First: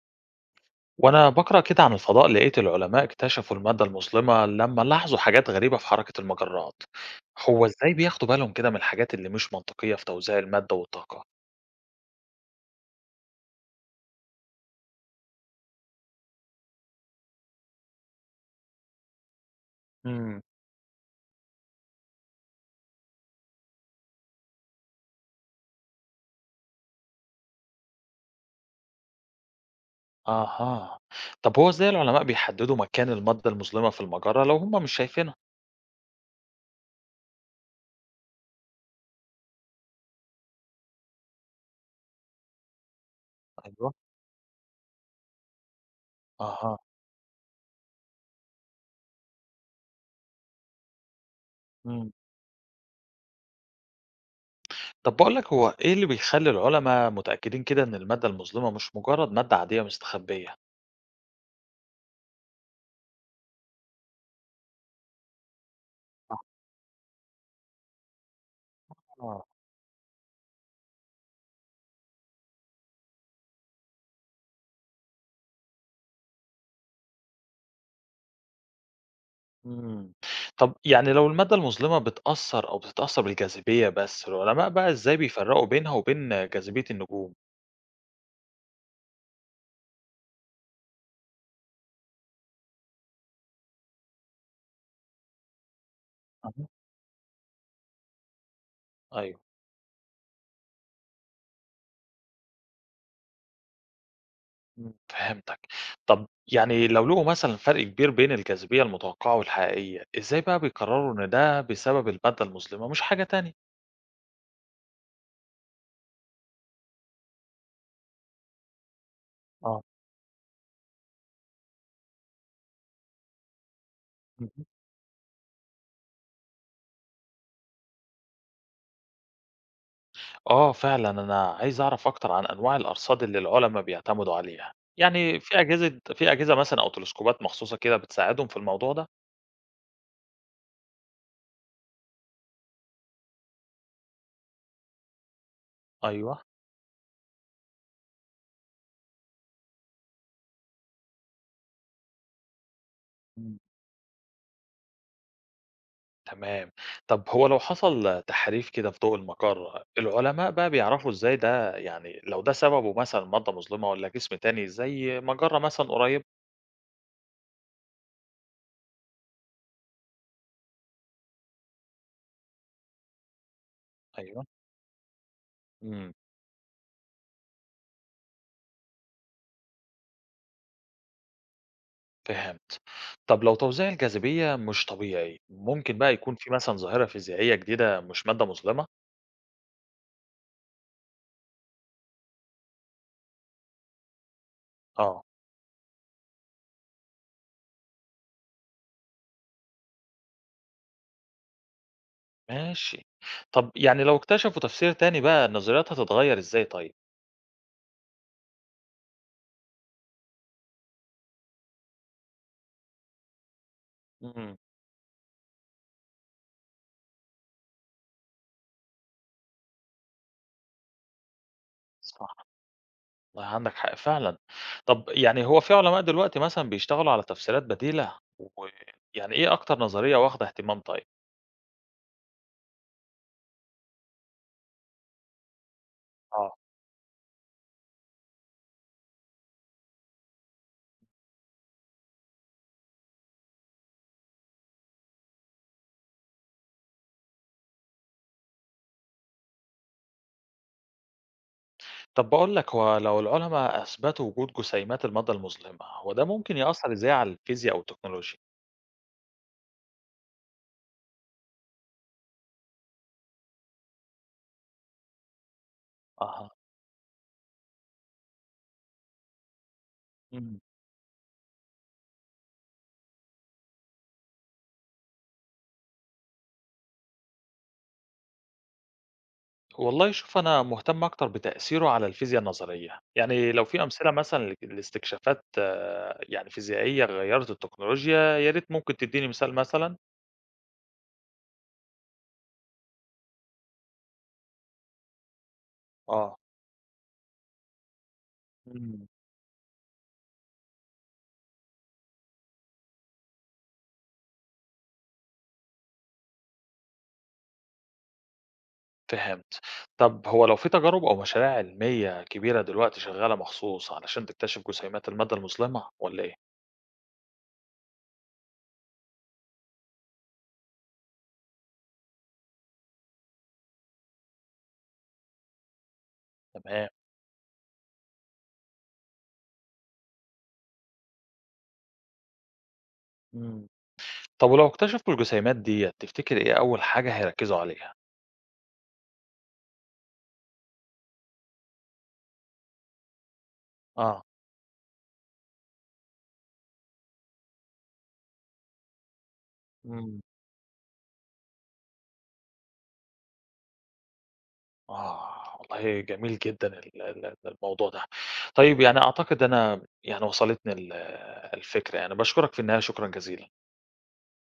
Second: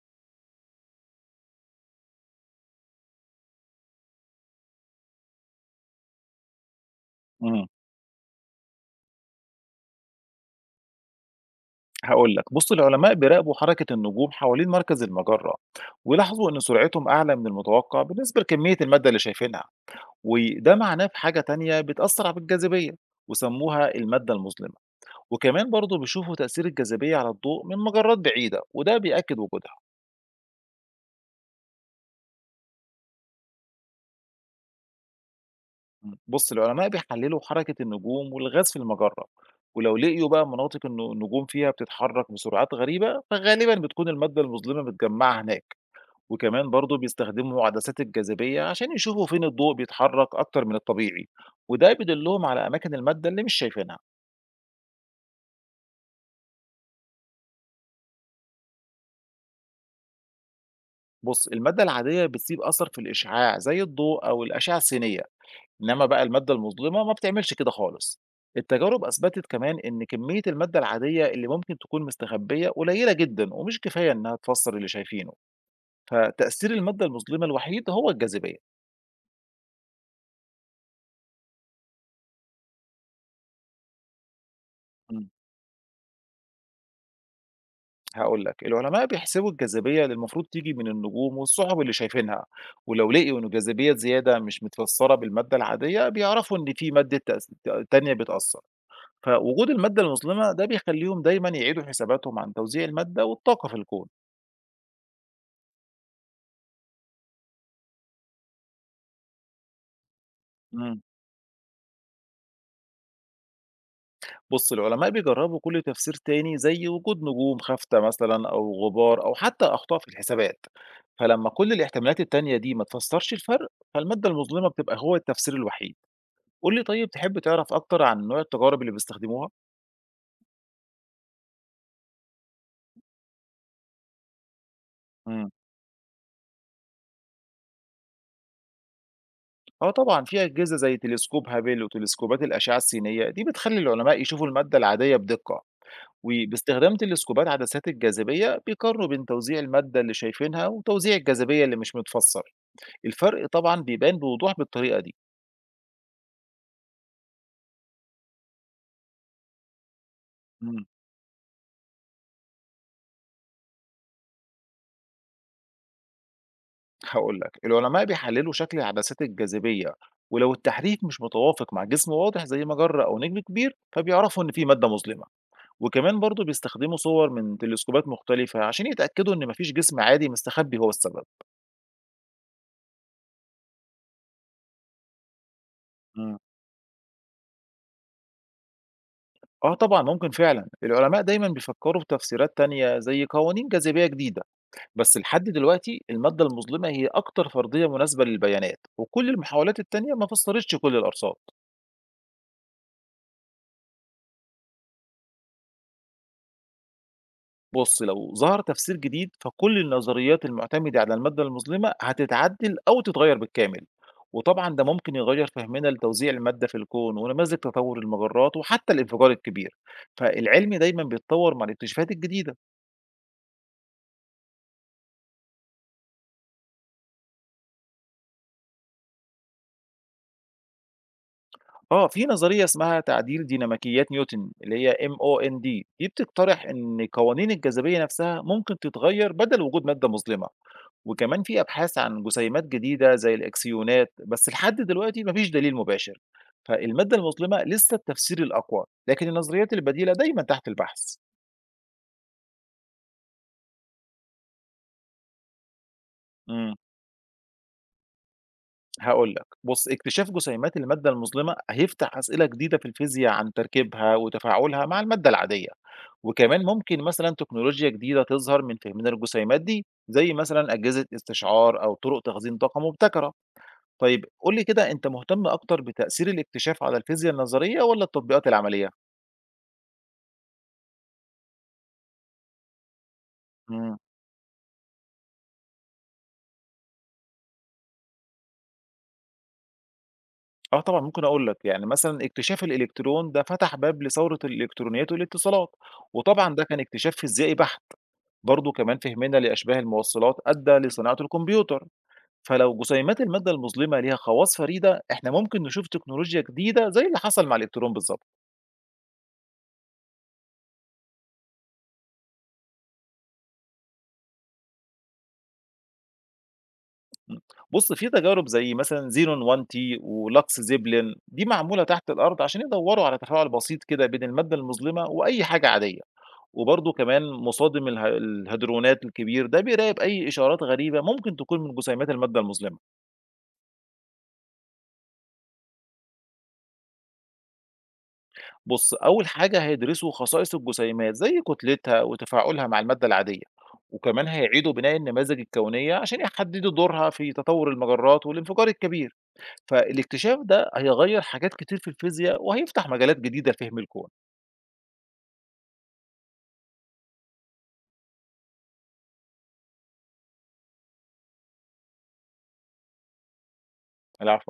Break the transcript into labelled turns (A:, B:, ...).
A: وأنا بقرأ كده عن الفضاء لقيت العلماء اكتشفوا المادة المظلمة لما لاحظوا حاجات غريبة في حركة المجرات.
B: إمم،
A: هو إزاي بياخدوا بالهم كده من الحاجات اللي مش منطقية في توزيع المادة والطاقة؟
B: هاقول لك، بُص العلماء بيراقبوا حركة النجوم حوالين مركز المجرة، ولاحظوا إن سرعتهم أعلى من المتوقع بالنسبة لكمية المادة اللي شايفينها،
A: امم.
B: وده معناه في حاجة تانية بتأثر على الجاذبية، وسموها المادة المظلمة، وكمان برضه بيشوفوا تأثير الجاذبية على الضوء من مجرات بعيدة، وده بيأكد وجودها.
A: أها. طب هو إزاي العلماء بيحددوا مكان المادة المظلمة في المجرة لو هم مش شايفينها؟
B: بُص العلماء بيحللوا حركة النجوم والغاز في المجرة، ولو لقيوا بقى مناطق النجوم فيها بتتحرك بسرعات غريبة، فغالبًا
A: ايوه.
B: بتكون المادة المظلمة متجمعة هناك. وكمان
A: أها.
B: برضه بيستخدموا عدسات الجاذبية عشان يشوفوا فين الضوء بيتحرك أكتر من الطبيعي، وده
A: امم.
B: بيدلهم على أماكن المادة اللي مش شايفينها.
A: طب بقول لك هو إيه اللي بيخلي العلماء متأكدين كده إن المادة المظلمة مش مجرد مادة عادية مستخبية؟
B: بص المادة العادية بتسيب أثر في الإشعاع زي الضوء أو الأشعة السينية، إنما بقى المادة المظلمة ما بتعملش كده خالص. التجارب أثبتت
A: آه.
B: كمان إن كمية المادة العادية اللي ممكن تكون مستخبية قليلة جدا ومش كفاية إنها تفسر اللي شايفينه، فتأثير المادة المظلمة الوحيد هو الجاذبية.
A: إمم. طب يعني لو المادة المظلمة بتأثّر أو بتتأثّر بالجاذبية بس، العلماء بقى إزاي بيفرّقوا بينها وبين جاذبية النجوم؟
B: هاقول لك، العلماء بيحسبوا الجاذبية اللي المفروض تيجي من النجوم والسحب اللي شايفينها، ولو لقيوا إن الجاذبية زيادة مش متفسرة بالمادة العادية بيعرفوا
A: أها.
B: إن في مادة تأس ت تانية بتأثر،
A: أيوه،
B: فوجود المادة المظلمة ده بيخليهم دايمًا يعيدوا حساباتهم عن توزيع المادة والطاقة في الكون.
A: إمم، فهمتك. طب يعني لو لقوا مثلًا فرق كبير بين الجاذبية المتوقعة والحقيقية، إزاي بقى
B: امم.
A: بيقرروا إن ده بسبب المادة المظلمة مش حاجة تانية؟
B: بُص العلماء بيجربوا كل تفسير تاني زي وجود نجوم خافتة مثلًا أو غبار أو حتى
A: آه،
B: أخطاء في الحسابات، فلما كل الاحتمالات التانية دي ما تفسرش الفرق، فالمادة
A: اهم.
B: المظلمة بتبقى هو التفسير الوحيد. قُل لي طيب تحب تعرف أكتر عن نوع التجارب اللي بيستخدموها؟
A: آه، فعلًا أنا عايز أعرف أكتر عن أنواع الأرصاد اللي العلما بيعتمدوا عليها، يعني
B: إمم.
A: في أجهزة مثلًا أو تلسكوبات مخصوصة كده بتساعدهم في الموضوع ده؟
B: آه طبعًا، في أجهزة زي تلسكوب هابل وتلسكوبات الأشعة السينية، دي بتخلّي العلماء يشوفوا المادة العادية بدقة،
A: أيوه.
B: وباستخدام تلسكوبات عدسات الجاذبية بيقارنوا بين توزيع المادة اللي شايفينها وتوزيع الجاذبية اللي مش متفسّر. الفرق طبعًا بيبان بوضوح بالطريقة دي.
A: تمام. طب هو لو حصل تحريف كده في ضوء المقر، العلماء بقى
B: إمم،
A: بيعرفوا إزاي ده يعني لو ده سببه مثلًا مادة مظلمة والّا جسم تاني زي مجرة مثلًا قريبة؟
B: هاقول لك، العلماء بيحلّلوا شكل عدسات الجاذبية، ولو التحريك مش متوافق مع جسم واضح زي مجرة أو نجم كبير، فبيعرفوا
A: أيوه.
B: إن في مادة مظلمة.
A: إمم،
B: وكمان برضه بيستخدموا صور من تلسكوبات مختلفة عشان يتأكدوا إن مفيش جسم عادي مستخبي هو السبب.
A: فهمت. طب لو توزيع الجاذبية مش طبيعي، ممكن بقى يكون
B: مم.
A: في مثلًا ظاهرة فيزيائية جديدة مش مادة مظلمة؟
B: آه طبعا ممكن فعلا، العلماء دايما بيفكروا في تفسيرات تانية زي قوانين جاذبية جديدة، بس
A: آه،
B: لحد دلوقتي المادة المظلمة هي أكتر فرضية مناسبة للبيانات وكل المحاولات التانية ما فسرتش كل الأرصاد.
A: ماشي. طب يعني لو اكتشفوا تفسير تاني بقى، النظريات هتتغير إزاي طيب؟
B: بُص، لو ظهر تفسير جديد فكل النظريات المعتمدة على المادة المظلمة هتتعدل أو تتغير بالكامل،
A: إمم،
B: وطبعًا ده ممكن يغير فهمنا لتوزيع المادة في الكون ونماذج تطور المجرات وحتى الانفجار الكبير، فالعلم دايمًا بيتطور مع الاكتشافات
A: صح.
B: الجديدة.
A: والله عندك حق فعلًا. طب يعني هو في علماء دلوقتي مثلًا بيشتغلوا على تفسيرات بديلة؟ ويعني إيه أكتر نظرية واخدة اهتمام طيب؟
B: آه، في نظرية اسمها تعديل ديناميكيات نيوتن اللي هي MOND، دي
A: آه.
B: بتقترح إن قوانين الجاذبية نفسها ممكن تتغير بدل وجود مادة مظلمة، وكمان في أبحاث عن جسيمات جديدة زي الإكسيونات، بس لحد دلوقتي مفيش دليل مباشر. فالمادة المظلمة لسه التفسير الأقوى، لكن النظريات البديلة دايما تحت البحث.
A: طب باقول لك، هو لو العلماء أثبتوا وجود جسيمات المادة المظلمة، هو ده ممكن
B: امم
A: يأثّر إزاي على الفيزياء أو التكنولوجيا؟
B: هاقول لك، بص اكتشاف جسيمات المادة المظلمة هيفتح أسئلة جديدة في الفيزياء عن تركيبها وتفاعلها مع المادة العادية.
A: أها.
B: وكمان ممكن مثلًا تكنولوجيا جديدة تظهر من فهمنا للجسيمات دي، زي
A: إمم.
B: مثلًا أجهزة استشعار أو طرق تخزين طاقة مبتكرة. طيب قُل لي كده أنت مهتم أكتر بتأثير الاكتشاف على الفيزيا النظرية والّا التطبيقات العملية؟
A: والله شوف أنا مهتم أكتر بتأثيره على الفيزياء النظرية، يعني لو في
B: إمم.
A: أمثلة مثلًا لاستكشافات آه، يعني فيزيائية غيّرت التكنولوجيا، يا ريت ممكن تدّيني مثال مثلًا؟
B: آه طبعًا ممكن أقول لك، يعني مثلًا اكتشاف الإلكترون ده فتح باب لثورة الإلكترونيات والاتصالات،
A: آه.
B: وطبعًا ده كان اكتشاف فيزيائي بحت. برضه كمان
A: إمم.
B: فهمنا لأشباه الموصلات أدى لصناعة الكمبيوتر. فلو جسيمات المادة المظلمة ليها خواص فريدة احنا ممكن نشوف تكنولوجيا جديدة زي اللي حصل مع الإلكترون بالظبط.
A: فهمت. طب هو لو في تجارب أو مشاريع علمية كبيرة دلوقتي شغالة مخصوص علشان تكتشف جسيمات المادة المظلمة ولا إيه؟
B: م. بص في تجارب زي مثلا زيرون 1 تي ولوكس زيبلين دي معمولة تحت الأرض عشان يدوروا على تفاعل بسيط كده بين المادة المظلمة وأي حاجة عادية.
A: تمام.
B: وبرضه كمان مصادم الهيدرونات الكبير ده بيراقب أي إشارات غريبة ممكن تكون من جسيمات المادة المظلمة.
A: مم. طب ولو اكتشفوا الجسيمات دي تفتكر إيه أول حاجة هيركزوا عليها؟
B: بُص، أول حاجة هيدرسوا خصائص الجسيمات زي كتلتها وتفاعلها مع المادة العادية،
A: آه.
B: وكمان هيعيدوا بناء النماذج الكونية عشان يحددوا دورها في تطور المجرات والانفجار الكبير،
A: مم.
B: فالاكتشاف ده هيغير حاجات كتير في الفيزياء وهيفتح مجالات جديدة لفهم الكون.
A: آه والله جميل جدا الموضوع ده. طيب يعني أعتقد أنا يعني وصلتني الفكرة يعني بشكرك في النهاية شكرا جزيلا.
B: العفو.